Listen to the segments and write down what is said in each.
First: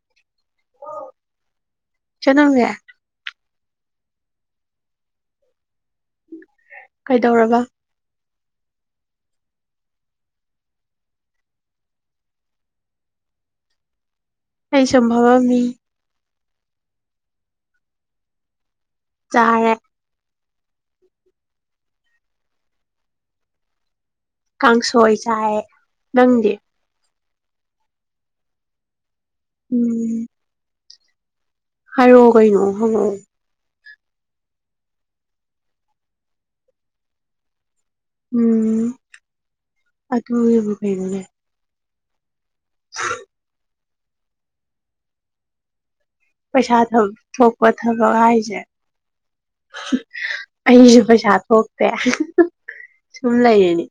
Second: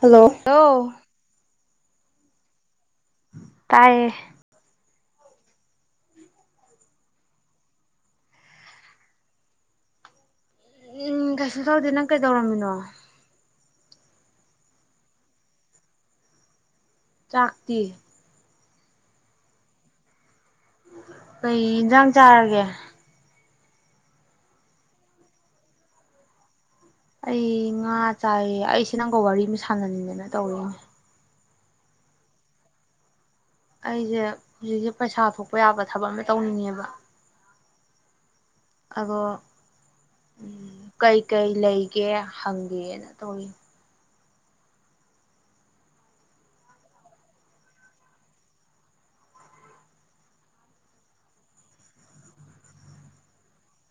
hello ꯂꯣ ꯆꯟꯅꯅꯦ ꯇꯥꯏꯌꯦ ꯀꯩꯗꯧꯔꯕ ꯎꯝ ꯀꯩꯁꯨ ꯇꯧꯗꯦ ꯅꯪ ꯀꯩꯗꯧꯔꯝꯃꯤꯅꯣ ꯑꯩ ꯁꯨꯝ ꯐꯝꯃꯝꯃꯤ ꯆꯥꯛꯇꯤ ꯆꯔꯦ ꯀꯩ ꯏꯟꯖꯥꯡ ꯆꯥꯔꯒꯦ ꯀꯥꯡꯁꯣꯏ ꯆꯥꯏꯑꯦ ꯅꯪꯗꯤ ꯑꯩ ꯉꯥ ꯆꯥꯏ ꯑꯩꯁꯤ ꯅꯪ ꯋꯥꯔꯤ ꯑꯃ ꯁꯥꯟꯅꯅꯤꯡꯗꯅ ꯇꯧꯔꯏꯅꯤ ꯍꯥꯏꯔꯣ ꯀꯩꯅꯣ ꯍꯪꯉꯛꯑꯣ ꯑꯩꯖꯦ ꯍꯧꯖꯤꯛꯖꯦ ꯄꯩꯁꯥ ꯊꯣꯛꯄ ꯌꯥꯕ ꯊꯕꯛ ꯑꯃ ꯇꯧꯅꯤꯡꯉꯦꯕ ꯎꯝ ꯑꯗꯣ ꯎꯝ ꯑꯗꯨꯒꯤꯕꯨ ꯀꯩꯅꯣꯅꯦ ꯀꯩꯀꯩ ꯂꯩ ꯒꯦ ꯍꯪꯒꯦꯅ ꯇꯧꯏꯅꯤ ꯄꯩꯁꯥ ꯊꯣꯛꯄ ꯊꯥꯕꯛ ꯍꯥꯏꯖꯦ ꯑꯩꯖꯨ ꯄꯩꯁꯥ ꯊꯣꯛꯇꯦ ꯁꯨꯝ ꯂꯩꯔꯤꯅꯤ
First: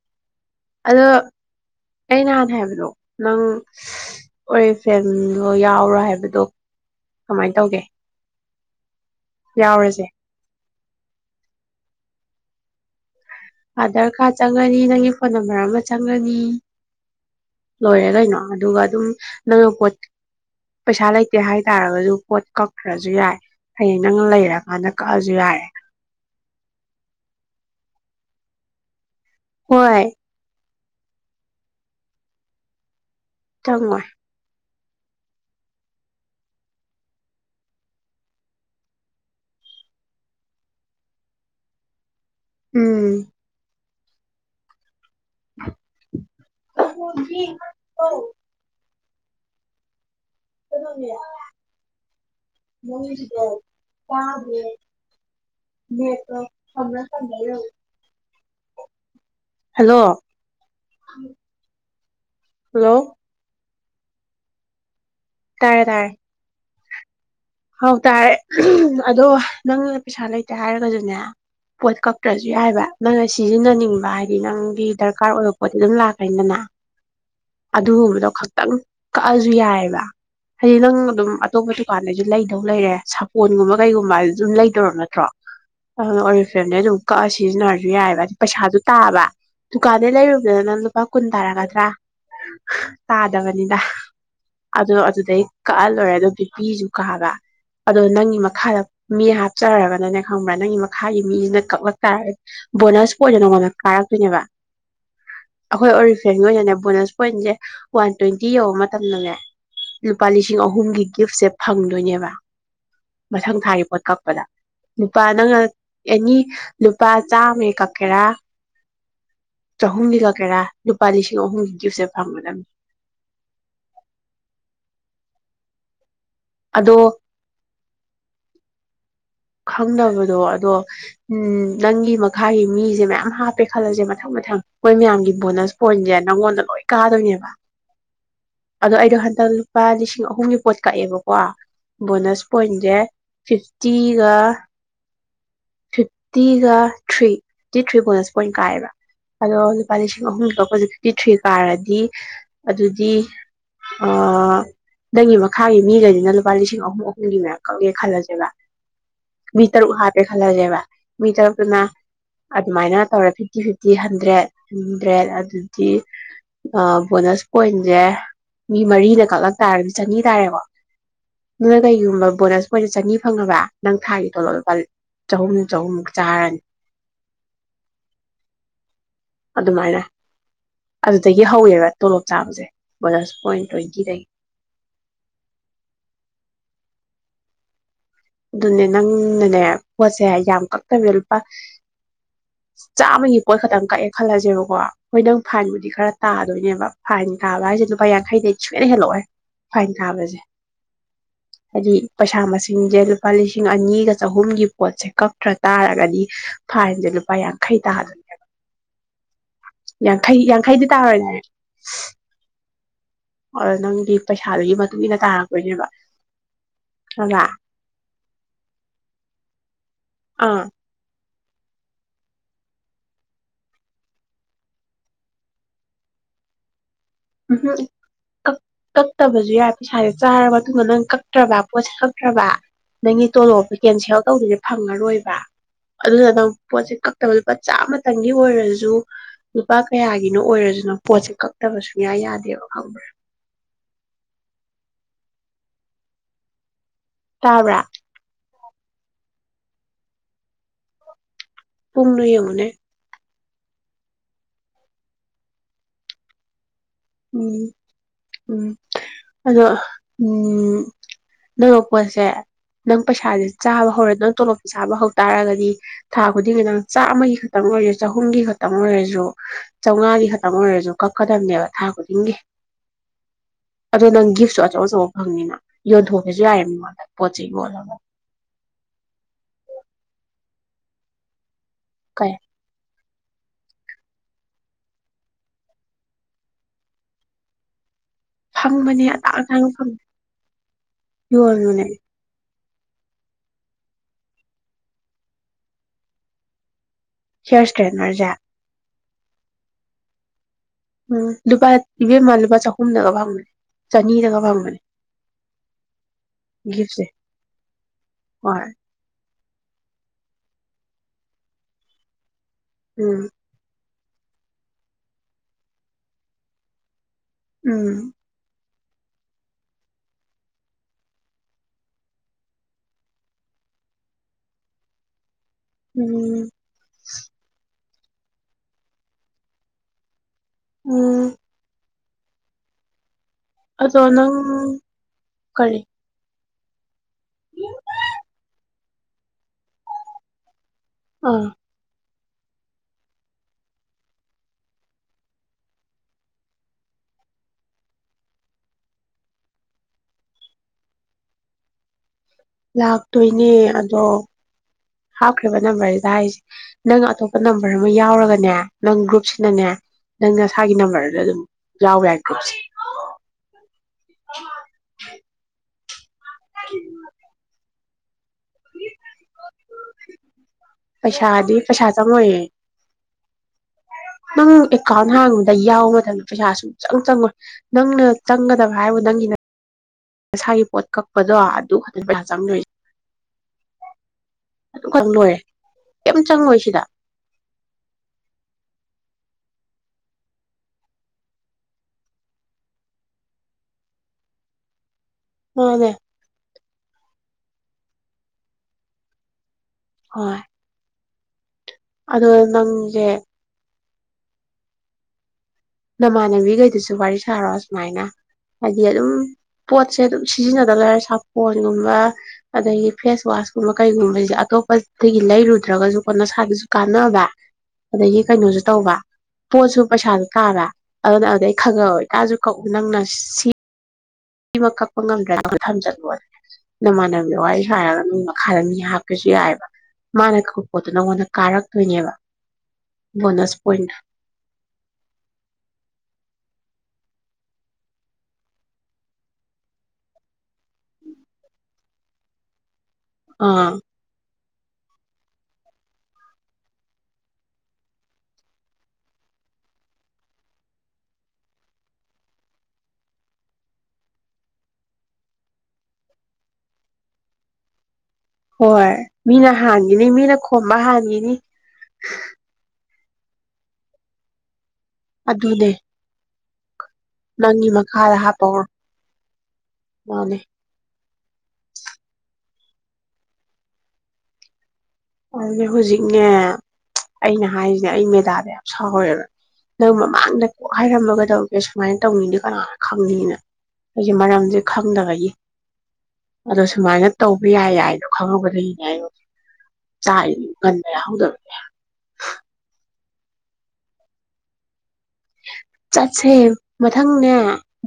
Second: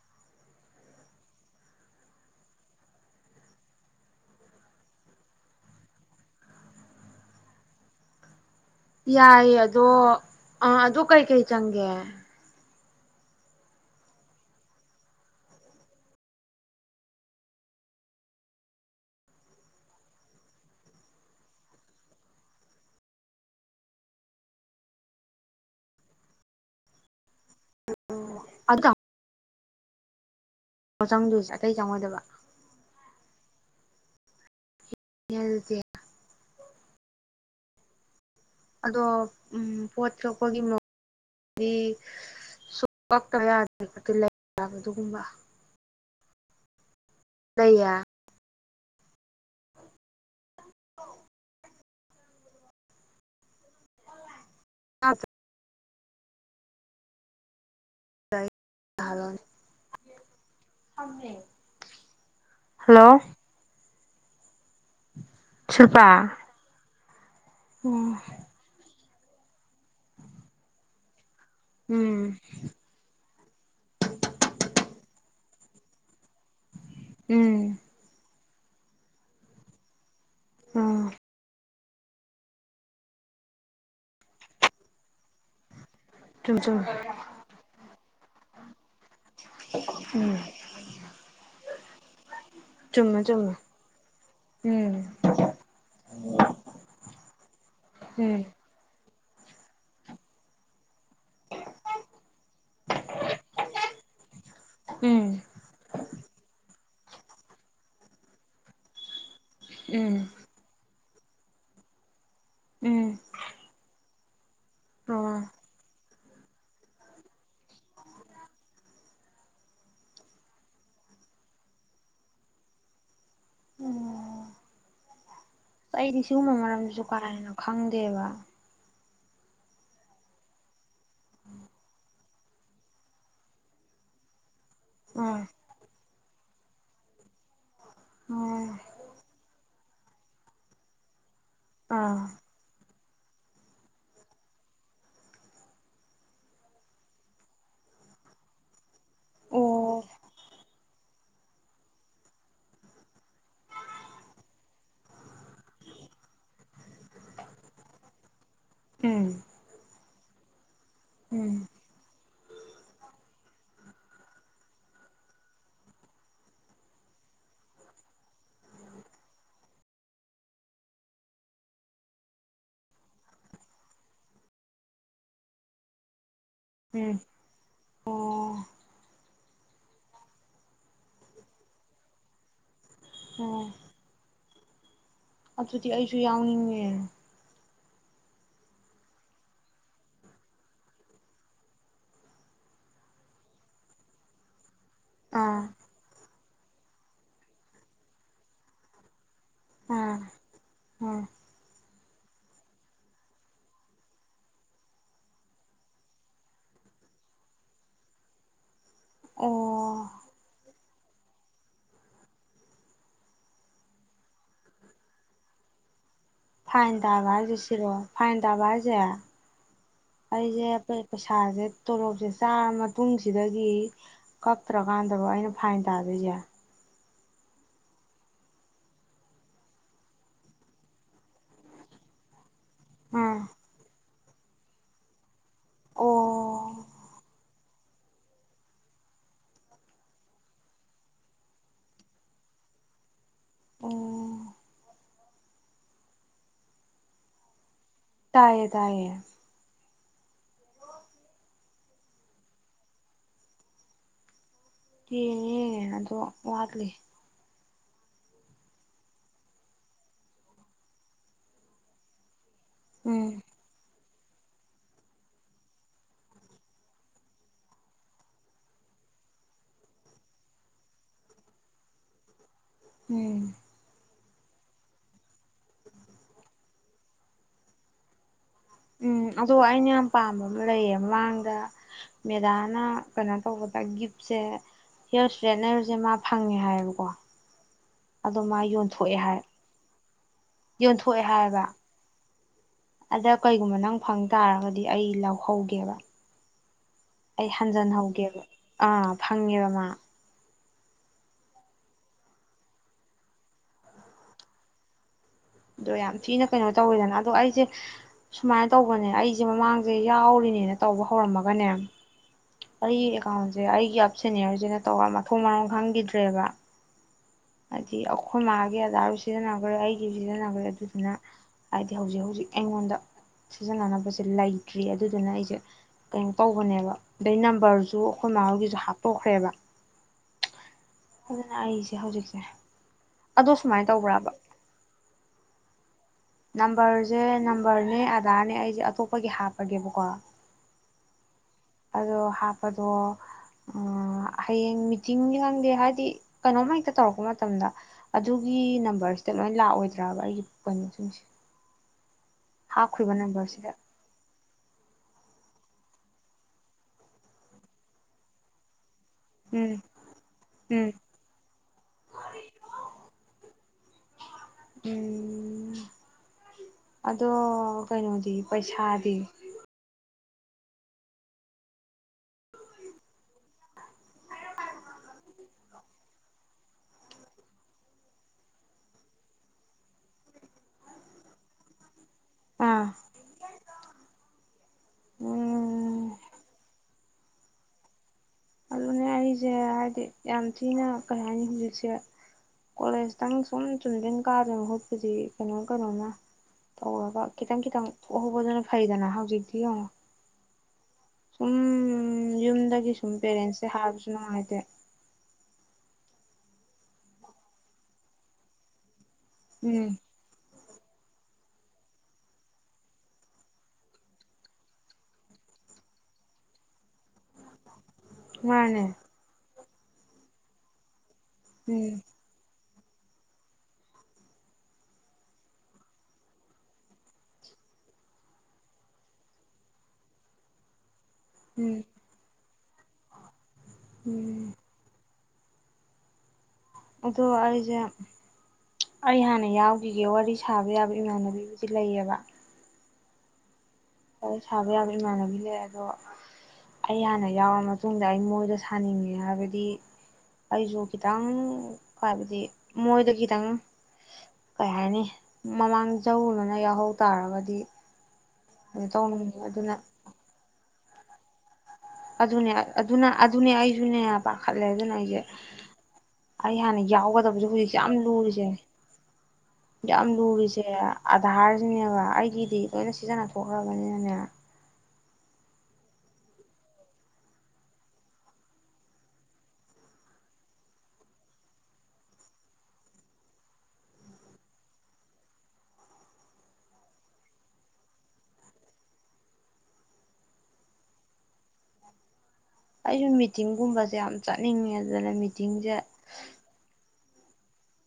ꯑꯗꯣ ꯑꯩ ꯅꯍꯥꯟ ꯍꯥꯏꯕꯗꯣ ꯅꯪ ꯑꯣꯔꯤꯐꯦꯝꯗꯣ ꯌꯥꯎꯔꯣ ꯍꯥꯏꯕꯗꯣ ꯀꯃꯥꯏ ꯇꯧꯒꯦ ꯌꯥꯏ ꯑꯗꯣ ꯌꯥꯎꯔꯁꯦ ꯑ ꯑꯗꯨ ꯀꯩ ꯀꯩ ꯆꯪꯒꯦ ꯑꯙꯔ ꯀꯥꯔꯗ ꯆꯪꯒꯅꯤ ꯅꯪꯒꯤ ꯐꯣꯟ ꯅꯝꯕꯔ ꯑꯃ ꯆꯪꯒꯅꯤ ꯂꯣꯏꯔꯦ ꯀꯩꯅꯣ ꯑꯗꯨꯒ ꯑꯗꯨꯝ ꯅꯪꯅ ꯄꯣꯠ ꯄꯩꯁꯥ ꯂꯩꯇꯦ ꯍꯥꯏꯇꯥꯥꯔꯒꯖꯨ ꯄꯣꯠ ꯀꯛꯈ꯭ꯔꯖꯨ ꯌꯥꯏ ꯍꯌꯦꯡ ꯅꯪꯅ ꯂꯩꯔꯀꯥꯟꯗ ꯀꯛꯑꯖꯨ ꯌꯥꯔꯦ ꯑꯗꯨꯒ ꯍꯣꯏ ꯃꯆꯪꯗꯣꯏꯖꯦ ꯑꯇꯩ ꯆꯪꯉꯣꯏꯗꯕ ꯆꯪꯉꯣꯏ ꯌꯜꯖꯤ ꯑꯗꯣ ꯎꯝ ꯄꯣꯠ ꯀꯛꯄꯒꯤ ꯃꯑꯣꯡꯗꯤ ꯁꯨꯛ ꯎꯝ ꯄꯛꯇꯕꯌꯥ ꯍꯥꯏꯠꯇ ꯂꯩꯕ ꯑꯗꯨꯒꯨꯝꯕ [unintelligible] ꯍꯧꯕꯤ ꯂꯩꯌꯦ ꯑꯣ ꯆꯅ ꯃꯒ ꯀꯥꯗ ꯑꯥ ꯌꯦꯠꯇꯣ ꯍꯝꯅ ꯊ ꯂꯩ ꯊꯔꯅꯤ ꯅ ꯍꯜꯂꯣ ꯆꯨꯔꯄꯄꯥ ꯍꯧ ꯇꯔꯦ ꯑꯗꯣ ꯅꯪꯅ ꯄꯩꯁꯥ ꯂꯩꯇꯦ ꯍꯥꯏꯔꯒꯁꯨꯅꯦ ꯄꯣꯠ ꯎꯝ ꯀꯛꯇ꯭ꯔꯁꯨ ꯌꯥꯏꯑꯕ ꯅꯪꯅ ꯁꯤꯖꯤꯟꯅꯅꯤꯡꯕ ꯍꯥꯏꯗꯤ ꯅꯪꯒꯤ ꯗꯔꯀꯥꯔ ꯑꯣꯏꯕ ꯍꯗꯤ ꯑꯗꯨꯝ ꯂꯥꯛꯈꯅꯤꯅ ꯅꯅꯥ ꯎꯝ ꯑꯗꯨꯒꯨꯝꯕꯗꯣ ꯈ ꯀꯖꯤ ꯌꯥꯑꯕ ꯍꯥꯏꯗꯤ ꯅꯪ ꯎꯝ ꯑꯗꯨꯝ ꯑꯇꯣꯞꯄ ꯄꯔꯅꯦ ꯂꯩ ꯩ ꯂꯩꯔꯦ ꯁꯥꯄꯣꯟꯒꯨꯝꯕ ꯀꯩꯒꯨꯝꯕ ꯑꯗꯨꯝ ꯂꯩꯗꯧ ꯅꯠꯇ꯭ꯔꯣ ꯑ ꯑꯣꯔꯤ ꯆꯨꯝ ꯆꯨꯝ ꯐꯦꯝꯅꯦꯩ ꯑꯗꯨꯝ ꯀꯛꯑ ꯁꯤꯖꯤꯟꯅꯔꯁꯨ ꯌꯥꯏꯑꯕ ꯄꯩꯁꯥꯁꯨ ꯇꯥꯕ ꯗꯨꯀꯥꯟꯗꯩ ꯎꯝ ꯂꯩꯔꯨꯕꯅꯤꯅ ꯅꯪ ꯂꯨꯄꯥ ꯀꯨꯟ ꯇꯥꯔꯛꯒꯗ꯭ꯔꯥ ꯆꯨꯝꯃꯦ ꯆꯨꯝꯃꯦ ꯇꯥꯗꯕꯅꯤꯅ ꯑꯗꯣ ꯎꯝ ꯑꯗꯨꯗꯩ ꯀꯛꯍꯜꯂꯣꯏꯨꯔꯦ ꯑꯗꯣ ꯕꯤꯄꯤꯁꯨ ꯀꯥꯕ ꯑꯗꯣ ꯅꯪꯒꯤ ꯎꯝ ꯃꯈꯥꯗ ꯃꯤ ꯍꯥꯞꯆꯔꯒꯅꯅꯦ ꯈꯪꯕ꯭ꯔꯥ ꯅꯪꯒꯤꯛꯇ ꯍꯥꯏꯒꯤ ꯃꯤꯁꯤꯅ ꯀꯛꯂꯛ ꯇꯥꯔꯒꯗꯤ ꯕꯣꯅꯁꯄꯨ ꯑꯣꯏꯅ ꯅꯉꯣꯟꯗ ꯀꯥꯔꯛꯇꯣꯏꯅꯦꯕ ꯎꯝ ꯑꯩꯈꯣꯏ ꯑꯣꯔꯤꯐꯦꯟꯒꯤ ꯑꯣꯏꯅꯅꯦ ꯕꯣꯅꯁ ꯄꯣꯏꯟꯁꯦ ꯋꯥꯟ ꯇ꯭ꯋꯦꯟꯇꯤ ꯌꯧꯕ ꯃꯇꯝꯗꯅꯦ ꯎꯝ ꯂꯨꯄꯥ ꯂꯤꯁꯤꯡ ꯑꯍꯨꯝꯒꯤ ꯒꯤꯐꯁꯦ ꯐꯪꯗꯣꯏꯅꯦꯕ ꯎꯝ ꯃꯊꯪ ꯊꯥꯒꯤ ꯄꯣꯠꯀꯛ ꯀꯂ ꯅꯨꯄꯥ ꯑꯣ ꯅꯪ ꯑꯦꯅꯤ ꯂꯨꯄꯥ ꯆꯥꯝꯃ ꯀꯛꯀꯦꯔꯥ ꯆꯍꯨꯝꯗꯤ ꯀꯛꯀꯦꯔꯥ ꯂꯨꯄꯥ ꯂꯤꯁꯤꯡ ꯑꯍꯨꯝꯒꯤ ꯀꯞꯁꯦ ꯐꯪꯒꯗꯕꯅꯤ ꯇꯥꯏꯔꯤꯁ ꯁꯤ ꯃ ꯑꯗꯣ ꯃꯔꯝꯁꯨ ꯀꯥꯔꯦꯅ ꯈ ꯐꯪꯗꯦꯕ ꯈꯪꯗꯅꯕꯗꯣ ꯑꯗꯣ ꯎꯝ ꯅꯪꯒꯤ ꯃꯈꯥꯒꯤ ꯃꯤꯁꯦ ꯃꯌꯥꯝ ꯍꯥꯞꯄꯦ ꯈꯜꯂꯁꯦ ꯃꯊꯪ ꯃꯊꯪ ꯑꯈꯣꯏ ꯃꯌꯥꯝꯒꯤ ꯎꯝ ꯕꯣꯅꯁ ꯄꯣꯏꯟꯖꯦ ꯅꯪꯉꯣꯟꯗ ꯂꯣꯏ ꯀꯥꯗꯣꯏꯅꯦꯕ ꯎꯝ ꯑꯗꯣ ꯑꯩꯗꯣ ꯍꯟꯗꯛ ꯂꯨꯄꯥ ꯂꯤꯁꯤꯡ ꯑꯍꯨꯝꯒꯤ ꯄꯣꯠ ꯀꯛꯑꯦꯕ ꯀꯣ ꯑꯥ ꯕꯣꯅꯁ ꯄꯣꯏꯟꯁꯦ ꯐꯤꯐꯇꯤꯒ ꯐꯤꯐꯇꯤꯒ three fifty three bonus point ꯀꯥꯏꯌꯦꯕ ꯑꯗꯣ ꯂꯨꯄꯥ ꯑꯣ ꯂꯤꯁꯤꯡ ꯑꯍꯨꯝ [unintelligible] ꯐꯤꯐꯇꯤ ꯊ꯭ꯔꯤ ꯀꯥꯔꯗꯤ ꯑꯗꯨꯗꯤ ꯑ ꯅꯪꯒꯤ ꯃꯈꯥꯒꯤ ꯃꯤꯒꯩꯁꯤꯅ ꯂꯨꯄꯥ ꯂꯤꯁꯤꯡ ꯑꯍꯨꯝ ꯒꯤꯅꯦ ꯀꯛꯂꯛꯑꯦ ꯈꯜꯂꯁꯦꯕ ꯎꯝ ꯃꯤ ꯇꯔꯨꯛ ꯍꯥꯞ ꯈꯂꯖꯦꯕꯥ ꯃꯤ ꯎꯝ ꯇꯔꯛꯇꯨꯅ ꯑꯗꯨꯃꯥꯏꯅ ꯇꯧꯔ ꯐꯤꯐꯇꯤ ꯐꯤꯐꯇꯤ ꯍꯟꯗ꯭ꯔꯦꯠ ꯍꯟꯗ꯭ꯔꯦꯠ ꯑꯗꯨꯗꯤ ꯕꯣꯅꯁ ꯄꯣꯏꯟꯁꯦ ꯃꯤ ꯃꯔꯤꯅ ꯀꯛꯂꯛ ꯇꯥꯔꯗꯤ ꯆꯅꯤ ꯇꯥꯔꯦꯕ ꯅꯪꯅ ꯀꯩꯒꯨꯝꯕ ꯕꯣꯅꯁ ꯄꯣꯏꯟꯁꯤ ꯆꯅꯤ ꯐꯪꯉꯕ ꯅꯪ ꯊꯥꯒꯤ ꯊꯣꯂꯣꯞ ꯂꯨꯄꯥ ꯆꯍꯨꯝ ꯆꯍꯨꯝꯃꯨꯛ ꯆꯥꯔꯅꯤ ꯎꯝ ꯑꯣ ꯑꯗꯨꯃꯥꯏꯅ ꯑꯗꯨꯗꯒꯤ ꯍꯧꯋꯦꯕ ꯇꯣꯂꯣꯞ ꯆꯥꯕꯁꯦ ꯕꯣꯅꯁ ꯄꯣꯏꯟ ꯑꯣ ꯇꯣꯏꯟꯇꯤꯗꯩ ꯑꯗꯨꯗꯤ ꯑꯩꯁꯨ ꯌꯥꯎꯅꯤꯡꯉꯦ ꯑꯗꯨꯅꯦ ꯅꯪꯅꯅꯦ ꯄꯣꯠꯁꯦ ꯌꯥꯝ ꯀꯛꯇꯕꯤꯗ ꯂꯨꯄꯥ ꯆꯥꯝꯃꯒꯤ ꯄꯣꯠ ꯈꯛꯇꯪ ꯀꯛꯑꯦ ꯈꯜꯂꯁꯦꯕꯀꯣ ꯍꯣꯏ ꯅꯪ ꯑꯥ ꯐꯥꯏꯕꯨꯗꯤ ꯈꯔ ꯇꯥꯗꯣꯏꯅꯦꯕ ꯐꯥꯏꯟ ꯇꯥꯕ ꯍꯥꯏꯁꯦ ꯂꯨꯄꯥ ꯌꯥꯡꯈꯩꯗꯩ ꯁꯨꯡꯍꯦꯟ ꯍꯦꯜꯂꯛꯑꯣꯏ ꯐꯥꯏꯟ ꯑꯥ ꯇꯥꯕꯁꯦ ꯑꯥ ꯍꯥꯏꯗꯤ ꯄꯩꯁꯥ ꯃꯁꯤꯡꯖꯦ ꯂꯨꯄꯥ ꯂꯤꯁꯤꯡ ꯑꯅꯤꯒ ꯆꯍꯨꯝꯒꯤ ꯄꯣꯠꯁꯦ ꯀꯞꯛꯇ꯭ꯔ ꯇꯥꯔꯒꯗꯤ ꯐꯥꯏꯟꯁꯦ ꯂꯨꯄꯥ ꯌꯥꯡꯈꯩ ꯇꯥꯗꯣꯏꯅꯦꯕ ꯑꯣ ꯌꯥꯡꯈꯩ ꯌꯥꯡꯈꯩꯗꯤ ꯇꯥꯔꯣꯏꯅ ꯑꯗ ꯅꯪꯒꯤ ꯄꯩꯁꯥꯗꯨꯒꯤ ꯃꯇꯨꯡ ꯏꯟꯅ ꯇꯥꯔꯛꯇꯣꯏꯅꯦꯕ ꯐꯥꯏꯟꯇꯥꯕ ꯈꯪꯕ꯭ꯔꯥ ꯍꯥꯏꯁꯦ ꯁꯤꯔꯣ ꯐꯥꯏꯟ ꯇꯕ ꯍꯥꯏꯖꯦ ꯑꯥ ꯑꯩꯁꯦ ꯁꯥꯁꯦ ꯇꯣꯂꯣꯞꯁꯦ ꯆꯥꯔ ꯃꯇꯨꯡꯁꯤꯗꯒꯤ ꯀꯛꯇ꯭ꯔꯀꯥꯟꯗꯕ ꯑꯩꯅ ꯐꯥꯏꯟ ꯇꯥꯗꯣꯏꯁꯦ ꯎꯝ ꯀꯛꯇꯕꯁꯨ ꯌꯥꯏ ꯄꯩꯁꯥꯁꯦ ꯆꯥꯔ ꯃꯇꯨꯡꯗ ꯅꯪ ꯀꯛꯇ꯭ꯔꯕ ꯄꯣꯠꯁꯦ ꯀꯛꯇ꯭ꯔꯕ ꯅꯪ ꯑꯥ ꯇꯣꯂꯣꯞ ꯀꯦꯟꯁꯦꯜ ꯇꯧꯔꯤꯁꯦ ꯐꯪꯉꯔꯣꯏꯕ ꯑꯣ ꯑꯗꯨꯅ ꯑꯗꯨꯝ ꯄꯣꯠꯁꯦ ꯀꯛꯇꯕ ꯂꯄꯥꯆꯥꯥ ꯑꯃꯇꯪꯒꯤ ꯑꯣꯏꯔꯁꯨ ꯂꯨꯄꯥ ꯀꯌꯥꯒꯤꯅꯣ ꯑꯣꯏꯔꯁꯨꯅꯣ ꯄꯣꯠꯁꯦ ꯀꯛꯇꯕꯁꯨ ꯌꯥ ꯌꯥꯗꯦꯕ ꯈꯪꯕ꯭ꯔ ꯑꯣ ꯇꯥꯕ꯭ꯔꯥ ꯇꯑꯌꯦ ꯇꯥꯏꯌꯦ ꯄꯨꯡꯅꯨꯏ ꯌꯃꯨꯅꯦ ꯑꯦ ꯑꯗꯣ ꯋꯥꯠꯂꯤ ꯎꯝ ꯎꯝ ꯑꯗꯣ ꯎꯝ ꯂꯧꯔꯛꯄꯣꯁꯦ ꯅꯪ ꯎꯝ ꯄꯩꯁꯥꯁꯦ ꯆꯥꯕ ꯍꯧꯔ ꯅꯪ ꯇꯣꯂꯣꯞꯇꯤ ꯁꯥꯕ ꯍꯧꯇꯥꯥꯔꯒꯗꯤ ꯊꯥ ꯈꯨꯗꯤꯡꯒꯤ ꯅꯪ ꯆꯥꯝꯃ ꯈꯛꯇꯪ ꯑꯣꯏꯔꯁꯨ ꯆꯍꯨꯝꯒꯤ ꯈꯛꯇꯪ ꯑꯣꯏꯔꯁꯨ ꯆꯥꯝꯃꯉꯥꯒꯤ ꯈꯛꯇꯪ ꯑꯣꯏꯔꯁꯨ ꯀꯛꯀꯗꯕꯅꯦꯕ ꯊꯥꯕꯅꯤꯡꯒꯦ ꯎꯝ ꯗꯣ ꯅꯪ ꯒꯤꯐꯁꯨ ꯑꯆꯧ ꯑꯆꯧꯕ ꯐꯪꯅꯤꯅ ꯌꯣꯟꯊꯣꯛꯑꯁꯨ ꯌꯥꯏꯔꯅꯤ ꯃꯥꯣꯟꯗ ꯄꯣꯠ ꯆꯩ ꯌꯣꯜꯂꯒ ꯎꯝ ꯑꯗꯣ ꯑꯩꯅ ꯌꯥꯝ ꯄꯥꯝꯕ ꯑꯃ ꯂꯩꯌꯦ ꯃꯃꯥꯡꯗ ꯀꯩ ꯃꯦꯗꯥꯅ ꯀꯩꯅꯣ ꯇꯧꯕꯗ ꯒꯤꯐꯁꯦ ꯍꯤꯌꯔꯁ ꯔꯦꯠꯅꯔꯁꯦ ꯃꯥ ꯐꯪꯉꯦ ꯍꯥꯏꯌꯦꯕꯀꯣ ꯑꯗꯣ ꯃꯥ ꯐꯪꯕꯅꯦ ꯌꯣꯟꯊꯣꯛꯑꯦ ꯑꯇꯥꯡ ꯍꯥꯏ ꯑꯊꯥꯡꯕ ꯐꯪꯕ ꯌꯣꯟꯊꯣꯛꯑꯦ ꯍꯥꯏꯌꯦꯕ ꯌꯣꯜꯂꯨꯅꯦ ꯑꯗ ꯀꯩꯒꯨꯝꯕ ꯅꯪ ꯐꯪ ꯇꯥꯔꯒꯗꯤ ꯑꯩ ꯂꯧꯍꯧꯒꯦꯕ ꯑꯩ ꯍꯤꯌꯔ ꯏꯁꯇ꯭ꯔꯦꯠꯅꯔꯁꯦ ꯍꯟꯖꯟꯍꯒꯦꯕ ꯑꯥ ꯐꯪꯉꯦꯕ ꯃꯥ ꯎꯝ ꯂꯨꯄꯥ ꯏꯕꯦꯝꯃ ꯂꯨꯄꯥ ꯆꯍꯨꯝꯗꯒ ꯐꯪꯕꯅꯤ ꯆꯅꯤꯗꯒ ꯐꯪꯕꯅꯤ ꯑꯗꯣ ꯌꯥꯝ ꯊꯤꯅ ꯀꯩꯅꯣ ꯇꯧꯋꯦꯗꯅ ꯑꯗꯣ ꯑꯩꯁꯦ ꯁꯨꯃꯥꯏꯅ ꯍꯣꯏ ꯇꯧꯕꯅꯦ ꯑꯩꯁꯦ ꯁꯤꯁꯦ ꯃꯃꯥꯡꯁꯦ ꯌꯥꯎꯔꯤꯅꯦꯅ ꯇꯧꯕ ꯍꯧꯔꯝꯃꯒꯅꯦ ꯑꯩ ꯎꯝ ꯀꯥꯎꯁꯦ ꯑꯩꯒꯤ ꯁꯦꯅꯤꯌꯔꯁꯤꯅ ꯇꯧꯔꯒ ꯃꯊꯣꯡ ꯃꯔꯣꯡ ꯈꯪꯈꯤꯗ꯭ꯔꯦꯕ ꯖꯤ ꯎꯝ ꯑꯣꯈꯣꯏꯝꯒ ꯑꯣꯖꯥꯁꯨ ꯁꯤꯖꯤꯟꯅꯈ꯭ꯔꯦ ꯑꯩꯒꯤꯁꯨ ꯁꯤꯖꯤꯟꯅꯈ꯭ꯔꯦ ꯑꯗꯨꯗꯨꯅ ꯍꯥꯏꯗꯤ ꯍꯧꯖꯤꯛ ꯍꯧꯖꯤꯛ ꯑꯩꯉꯣꯟꯗ ꯁꯤꯖꯤꯟꯅꯅꯕꯁꯦ ꯂꯩꯇ꯭ꯔꯤ ꯑꯗꯨꯗꯨꯅ ꯑꯩꯁꯦ ꯀꯩꯅ ꯎꯝ ꯇꯧꯕꯅꯦꯕ ꯑꯩ ꯅꯝꯕꯔ ꯑꯗꯨꯨ ꯑꯩꯈꯣꯏ ꯅꯍꯔꯒꯤꯁꯨ ꯍꯥꯞꯄꯣꯛꯈ꯭ꯔꯦꯕ ꯎꯝ [unintelligible] ꯍꯧꯖꯤꯛ ꯑꯗꯣꯅꯪ ꯀꯦ ꯅꯝꯕꯔꯁꯦ ꯅꯝꯕꯔꯅꯦ ꯑꯙꯔꯅꯦ ꯑꯩꯁꯦ ꯑꯇꯣꯞꯄꯒꯤ ꯍꯥꯞꯄꯒꯦꯕꯀꯣ ꯑꯥ ꯑꯗꯣ ꯍꯥꯞꯄꯗꯣ ꯍꯌꯦꯡ ꯃꯤꯇꯤꯡꯗꯤ ꯈꯪꯗꯦ ꯍꯥꯏꯗꯤ ꯀꯩꯅꯣꯝꯃ ꯍꯦꯛꯇ ꯇꯧꯔꯛꯄ ꯃꯇꯝꯗ ꯑꯗꯨꯒꯤ ꯅꯝꯕꯔꯁꯤꯗ ꯂꯣꯏ ꯂꯥꯛꯑꯣꯏꯗ꯭ꯔꯕ ꯑꯩꯒꯤ ꯀꯩꯅꯣꯁꯤꯡꯁꯦ ꯍꯥꯞꯈ꯭ꯔꯤꯕ ꯂꯥꯛꯇꯣꯏꯅꯦ ꯅꯝꯕꯔꯁꯤꯗ ꯑꯗꯣ ꯍꯥꯞꯈ꯭ꯔꯤꯕ ꯅꯝꯕꯔꯁꯤꯗ ꯍꯥꯏꯔꯤꯁꯦ ꯅꯪ ꯑꯇꯣꯞꯄ ꯅꯝꯕꯔ ꯑꯃ ꯌꯥꯎꯔꯒꯅꯦ ꯅꯪ ꯒ꯭ꯔꯨꯞꯁꯤꯅꯅꯦ ꯎꯝ ꯅꯪ ꯅꯁꯥꯒꯤ ꯎꯝ ꯅꯝꯕꯔꯗ ꯑꯗꯨꯝ ꯌꯥꯎꯋꯦꯏ ꯒ꯭ꯔꯨꯞꯁꯦ [unintelligible] ꯎꯝ ꯑꯗꯣ ꯀꯩꯅꯣꯖꯤ ꯄꯩꯁꯥꯕꯤꯗꯤ ꯄꯩꯁꯥꯗꯤ ꯄꯩꯁꯥ ꯆꯪꯉꯣꯏꯌꯦ ꯅꯪ ꯑꯦꯀꯥꯎꯟ ꯍꯥꯡꯕꯗ ꯌꯥꯎꯕ ꯃꯇꯝꯗ ꯄꯩꯁꯥ ꯁꯨꯡꯆꯪ ꯆꯪꯉꯣꯏ ꯅꯪꯅ ꯆꯪꯒꯗꯕ ꯍꯥꯏꯕꯨ ꯅꯪꯒꯤꯅ ꯅꯁꯥꯒꯤ ꯄꯣꯠ ꯀꯛꯄꯗꯣ ꯑꯗꯨ ꯆ ꯑꯥ ꯑꯗꯨꯈꯛ ꯂꯣꯏꯔꯦ ꯎꯝ ꯀ ꯆꯪꯉꯣꯏ ꯁꯤꯗ ꯑꯗꯨꯅꯦ ꯑꯩꯁꯦ ꯍꯥꯏꯕꯗꯤ ꯌꯥꯝ ꯊꯤꯅ ꯀꯩ ꯍꯥꯏꯅꯤ ꯍꯧꯖꯤꯛꯁꯦ ꯀꯣꯂꯦꯖꯇꯪ ꯁꯨꯝ ꯆꯨꯝꯖꯤꯟ ꯀꯥꯗ꯭ꯔꯤ ꯃꯍꯨꯠ ꯑꯗꯨꯗꯤ ꯀꯩꯅꯣ ꯃꯥꯅꯦ ꯀꯩꯅꯣꯃ ꯇꯧꯔꯒ ꯈꯤꯇꯪ ꯈꯤꯇꯪ ꯎꯍꯧꯕꯗꯨꯅ ꯐꯩꯗꯅ ꯍꯧꯖꯤꯛꯇꯤ ꯑꯃ ꯍꯣꯏ ꯑꯗ ꯅꯪꯦ ꯃꯁꯦ ꯍꯥꯏꯁꯅ ꯍꯥꯏꯇꯦ ꯅꯃꯥꯟꯅꯕꯤꯈꯩꯗꯨꯁꯨ ꯋꯥꯔꯤ ꯁꯥꯔꯣ ꯁꯨꯃꯥꯏꯅ ꯍꯥꯏꯗꯤ ꯑꯗꯨꯝ ꯎꯝ ꯄꯣꯠꯁꯦ ꯑꯗꯨ ꯁꯤꯖꯤꯅ ꯀꯂꯔ ꯁꯥꯄꯣꯟꯒꯨꯝꯕ ꯑꯗꯒꯤ ꯐꯦꯁ ꯋꯥꯁꯀꯨꯝꯕ ꯀꯩꯒꯨꯝꯕꯁꯦ ꯑꯇꯣꯞꯄꯗꯒꯤ ꯂꯩꯔꯨꯗ꯭ꯔꯒꯁꯨꯀꯣ ꯅꯁꯥꯗꯁꯨ ꯀꯥꯟꯅꯕ ꯑꯗꯒꯤ ꯀꯩꯅꯣꯁꯨ ꯃꯥꯅꯦ ꯇꯧꯕ ꯄꯣꯆꯕꯁꯥꯟꯗ ꯀꯥꯗ ꯑꯗꯨꯅ ꯑꯗꯨꯗꯩ ꯎꯝ ꯈꯪꯉꯛꯑꯣꯦ ꯀꯀꯥꯁꯨ ꯀꯧ ꯅꯪꯅ ꯁꯤ ꯃꯤꯃꯛ ꯀꯛꯄ ꯉꯝꯗ꯭ꯔꯅ ꯑꯃ ꯊꯝꯖꯜꯂꯣꯦ ꯅꯃꯥꯟꯅꯒꯤ ꯋꯥꯔꯤ ꯁꯥꯔꯒ ꯃꯤ ꯃꯈꯥꯗ ꯃꯤ ꯍꯥꯞꯄꯁꯨ ꯌꯥꯏꯑꯕ ꯃꯥꯅ ꯀꯛꯄ ꯑꯗꯨ ꯅꯪꯉꯣꯟꯗ ꯎꯝ ꯀꯥꯔꯛꯇꯣꯏꯅꯦꯕ ꯕꯅꯁ ꯎꯝ ꯑꯗꯣ ꯑꯩꯁꯦ ꯑꯩ ꯍꯥꯟꯅ ꯌꯥꯎꯈꯤꯒꯦ ꯋꯥꯔꯤ ꯁꯥꯕ ꯌꯥꯕ ꯏꯃꯥꯟꯅꯕꯤꯕꯨꯗꯤ ꯂꯩꯌꯦꯕ ꯑꯥ ꯋꯥꯔꯤ ꯁꯥꯕ ꯌꯥꯕ ꯏꯃꯥꯟꯅꯕꯤ ꯂꯩ ꯑꯗꯣ ꯑꯩ ꯍꯥꯟꯅ ꯌꯥꯎꯔ ꯃꯇꯨꯡꯗ ꯑꯩ ꯃꯣꯏꯗ ꯁꯥꯅꯤꯡꯉꯦ ꯍꯥꯏꯕꯗꯤ ꯑꯩꯁꯨ ꯈꯤꯇꯪ ꯍꯥꯏ ꯍꯥꯏꯕꯗꯤ ꯃꯣꯏꯗ ꯈꯤꯇꯪ ꯀꯩ ꯍꯥꯏꯅꯤ ꯃꯃꯥꯡꯖꯨꯅꯅ ꯌꯥꯎꯍꯧ ꯇꯥꯔꯒꯗꯤ ꯑꯗꯨ ꯍꯣꯏ ꯇꯧꯅꯤꯡꯉꯦ ꯃꯤꯅ ꯑꯗꯨꯅ ꯍꯥꯡꯉꯤꯅꯤ ꯃꯤꯅ ꯈꯣ ꯃꯥ ꯍꯥꯔꯤꯅꯤ ꯑꯗꯨꯅꯦ ꯑꯗꯨꯅ ꯑꯗꯨꯅꯦ ꯑꯩꯁꯨꯅꯦ ꯄꯥ ꯈꯜꯂ ꯂꯩ ꯑꯗꯨꯅ ꯑꯩꯒꯦ ꯑꯗꯨꯅꯦ ꯑꯩ ꯍꯥꯟꯅꯒꯤ ꯌꯥꯎꯒꯗꯕꯁꯦ ꯅꯪꯒꯤ ꯍꯧꯖꯤꯛꯁꯦ ꯌꯥꯝ ꯃꯈꯥꯗ ꯂꯨꯔꯤꯁꯦ ꯍꯥꯞꯄꯧꯔꯣ ꯌꯥꯝ ꯃꯥꯅꯦ ꯂꯨꯔꯤꯁꯦ ꯑꯙꯥꯔꯁꯤꯅꯦꯕ ꯑꯩꯒꯤꯗꯤ ꯂꯣꯏꯅ ꯁꯤꯖꯟꯅꯊꯈ꯭ꯔꯕꯅꯤꯅꯅꯦ ꯑꯗꯨꯅꯦ ꯍꯧꯖꯤꯛꯅꯦ ꯑꯩꯅ ꯍꯥꯏꯔꯤꯁꯤꯅꯦ ꯑꯩ ꯃꯦꯗꯥꯗ ꯌꯥꯝ ꯁꯥꯎꯋꯦꯕ ꯅꯪ ꯃꯃꯥꯡꯗ ꯀꯣꯛ ꯍꯥꯏꯔꯝꯃꯒꯗꯧꯒꯦ ꯁꯨꯃꯥꯏꯅ ꯇꯧꯅꯤꯗ ꯀꯅꯥ ꯈꯪꯅꯤꯅ ꯑꯩꯁꯦ ꯃꯔꯝꯁꯦ ꯈꯪꯗꯕꯒꯤ ꯑꯗꯣ ꯁꯨꯃꯥꯏꯅ ꯇꯧꯕ ꯌꯥꯏ ꯌꯥꯏꯗꯣ ꯈꯪꯉꯕꯗꯒꯤꯅꯦ ꯑꯩ ꯍꯧꯖꯤꯛ ꯆꯥꯏ ꯀꯟꯌꯥ ꯍꯗꯦ ꯑꯩꯁꯨ ꯃꯤꯇꯤꯡꯒꯨꯝꯕꯁꯦ ꯌꯥꯝ ꯆꯠꯅꯤꯡꯉꯦ ꯑꯗꯨ ꯃꯤꯇꯤꯡꯁꯦ ꯆꯠꯁꯦ ꯃꯊꯪꯅꯦ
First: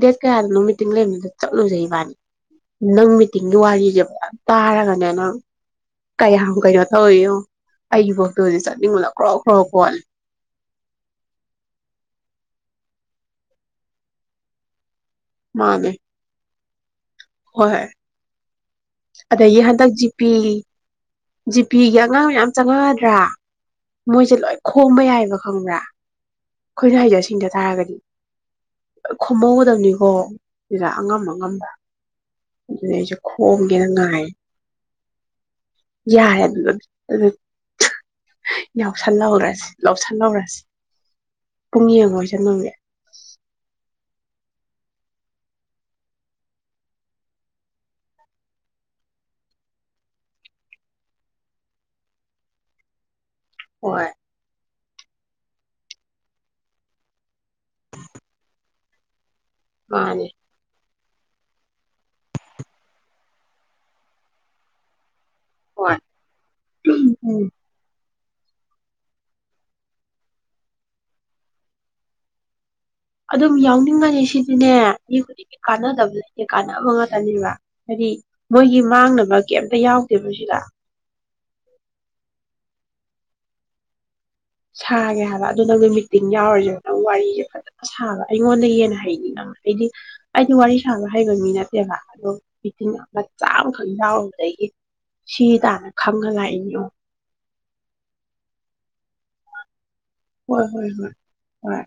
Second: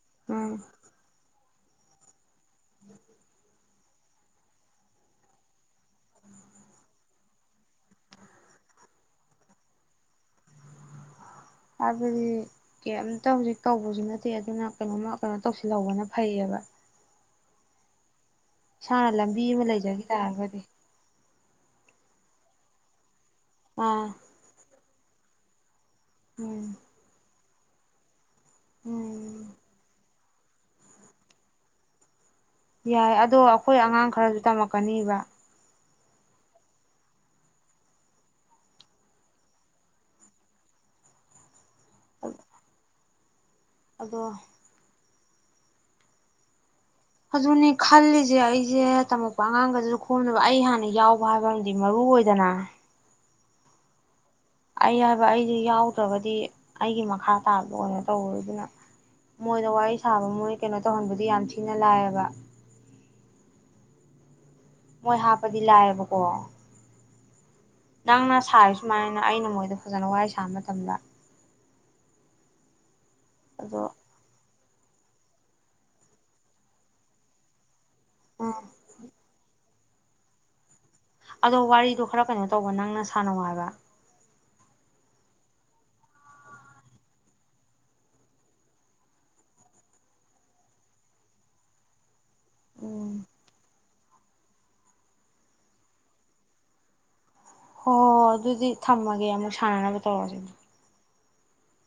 ꯗꯦ ꯀꯦ ꯎꯝ ꯍꯥꯏꯦꯜꯅꯣ ꯃꯤꯇꯤꯡ ꯂꯩꯗ ꯆꯠꯂꯨꯖꯩ ꯏꯕꯥꯅꯤ ꯅꯪ ꯃꯤꯇꯤꯡꯒꯤ ꯋꯥꯔꯤꯁꯦ ꯄꯨ ꯇꯥꯔꯒꯅꯦ ꯅꯪ ꯀꯌꯥꯝ ꯀꯩꯅꯣ ꯇꯧꯔꯤꯅꯣ ꯑꯩꯒꯤꯕꯣꯛꯇꯨꯗꯤ ꯆꯠꯅꯤꯡꯉꯣꯂ ꯀ꯭ꯔꯣ ꯀ꯭ꯔꯣ ꯀꯣꯜꯂꯤ ꯍꯥꯏꯕꯗꯤ ꯀꯩꯝꯇ ꯍꯧꯖꯤꯛ ꯇꯧꯕꯁꯨ ꯅꯠꯇꯦ ꯑꯗꯨꯅ ꯀꯩꯅꯣꯝꯃ ꯀꯩꯅꯣ ꯃꯥꯅꯦ ꯇꯧꯁꯤꯜꯍꯧꯕꯅ ꯐꯩꯌꯦꯕ ꯍꯣꯏ ꯁꯥꯥꯟꯅ ꯂꯝꯕꯤ ꯑꯃ ꯂꯩꯖꯈꯤ ꯇꯥꯔꯒꯗꯤ ꯖꯤꯄꯤꯤꯒꯤ ꯑꯉꯥꯡ ꯃꯌꯥꯝ ꯆꯪꯉꯛꯒꯗ꯭ꯔꯥ ꯑꯥ ꯃꯣꯏꯖ ꯂꯣꯏ ꯈ ꯍꯣꯡꯕ ꯌꯥꯏꯕ ꯈꯪꯕ꯭ꯔꯥ ꯎꯝ ꯑꯩꯈꯣꯏꯅ ꯍꯥꯏꯖꯁꯤꯗ ꯇꯥꯒꯔꯤ ꯎꯝ ꯈꯨꯝꯍꯧꯒꯗꯕꯅꯤꯀꯣ ꯏꯔꯥ ꯑꯉꯝ ꯑꯉꯝꯕ ꯑꯗꯨꯗꯤ ꯌꯥꯏ ꯑꯩꯁꯨ ꯑꯗꯣ ꯑꯩꯈꯣꯏ ꯈꯣꯝꯒꯦꯅ ꯑꯉꯥꯡ ꯈꯔꯁꯨ ꯇꯝꯃꯛꯀꯅꯦꯕ ꯌꯥꯏ ꯑꯗꯨ ꯑꯗꯨ ꯌꯥꯎꯁꯥꯟ ꯂꯧꯧꯔꯁꯤꯦ ꯂꯧꯎꯁꯥꯟꯅꯕꯧꯔꯁꯤꯦ ꯄꯨꯡ ꯌꯦꯡ ꯑꯃ ꯑꯣꯏꯁ ꯃꯪꯗꯦ ꯑꯗꯣ ꯑꯗꯨꯅꯦ ꯈꯜꯂꯤꯁꯦ ꯑꯩꯁꯦ ꯇꯝꯃꯛꯄ ꯑꯉꯥꯡꯒꯗꯨꯁꯨ ꯈꯣꯡꯝꯗꯕ ꯑꯩ ꯍꯥꯟꯅ ꯌꯥꯎꯕ ꯍꯥꯏꯕꯝ ꯃꯔꯨ ꯑꯣꯏꯗꯅ ꯍ ꯑꯩ ꯍꯥꯏꯕ ꯑꯩꯁ ꯌꯥꯎꯗ꯭ꯔꯒꯗꯤ ꯑꯩꯒꯤ ꯃꯈꯥ ꯇꯥꯕ ꯑꯣꯏꯅ ꯇꯧꯋꯦ ꯑꯗꯨꯅ ꯃꯣꯏꯗ ꯋꯥꯔꯤ ꯁꯥꯕ ꯃꯥꯅꯦ ꯃꯣꯏ ꯀꯩꯅꯣ ꯇꯧꯍꯟꯕꯗꯤ ꯌꯥꯝ ꯊꯤꯅ ꯂꯥꯏꯑꯕ ꯃꯣꯏ ꯍꯥꯞ ꯀꯗꯤ ꯍꯣꯏ ꯂꯥꯛꯑꯦꯕꯀꯣ ꯎꯝ ꯅꯪꯅ ꯁꯥꯔꯤ ꯁꯨꯃꯥꯏꯅ ꯑꯩꯅ ꯃꯣꯏꯗ ꯐꯖꯅ ꯋꯥꯔꯤ ꯁꯥꯕ ꯃꯇꯝꯗ ꯑꯗꯨꯝ ꯑꯗꯣ ꯌꯥꯎꯅꯤꯡꯉꯅꯤ ꯁꯤ ꯁꯤꯅꯦ ꯃꯤ ꯈꯨꯗꯤꯡꯒꯤ ꯀꯥꯟꯅꯗꯕꯗꯦ ꯀꯥꯟꯅꯕ ꯉꯥꯛꯇꯅꯦꯕ ꯍꯥꯏꯗꯤ ꯎꯝ ꯃꯣꯏꯒꯤ ꯃꯥꯡꯅꯕ ꯀꯦꯝꯇ ꯑꯝꯇ ꯌꯥꯎꯗꯦꯕ ꯁꯤꯔ ꯑꯗꯣ ꯋꯥꯔꯤꯗꯨ ꯈꯔ ꯀꯩꯅ ꯇꯧꯕ ꯅꯪꯅ ꯁꯥꯟꯅꯧ ꯍꯥꯏꯕ ꯁꯥꯒꯦ ꯍꯥꯏꯕ ꯑꯗꯨꯣ ꯅꯪꯁꯨ ꯃꯤꯇꯤꯡ ꯌꯥꯎꯔꯨꯁꯦꯕ ꯅꯪ ꯋꯥꯔꯤꯁꯦ ꯐꯖꯅ ꯁꯥꯕ ꯑꯩꯉꯣꯟꯗꯩ ꯍꯦꯟꯅ ꯍꯩꯅꯤ ꯑꯩꯗꯤ ꯋꯥꯔꯤ ꯁꯥꯕ ꯍꯩꯕ ꯃꯤ ꯅꯠꯇꯦꯕ ꯑꯗꯣ ꯃꯤꯇꯤꯡ ꯎꯝ ꯃꯆꯥ ꯑꯃꯈꯛ ꯌꯥꯎꯔꯨꯕꯗꯒꯤ ꯁꯤ ꯇꯥꯟꯅ ꯈꯪꯉ ꯂꯥꯛꯏꯅꯤ ꯌꯦꯡꯉꯣ ꯍꯣ ꯑꯗꯨꯗꯤ ꯊꯝꯃꯒꯦ ꯑꯃꯨꯛ ꯁꯥꯟꯅꯅꯕ ꯇꯧꯔꯁꯦ ꯍꯣꯏ ꯍꯣꯏ ꯍꯣꯏ ꯍꯣꯏ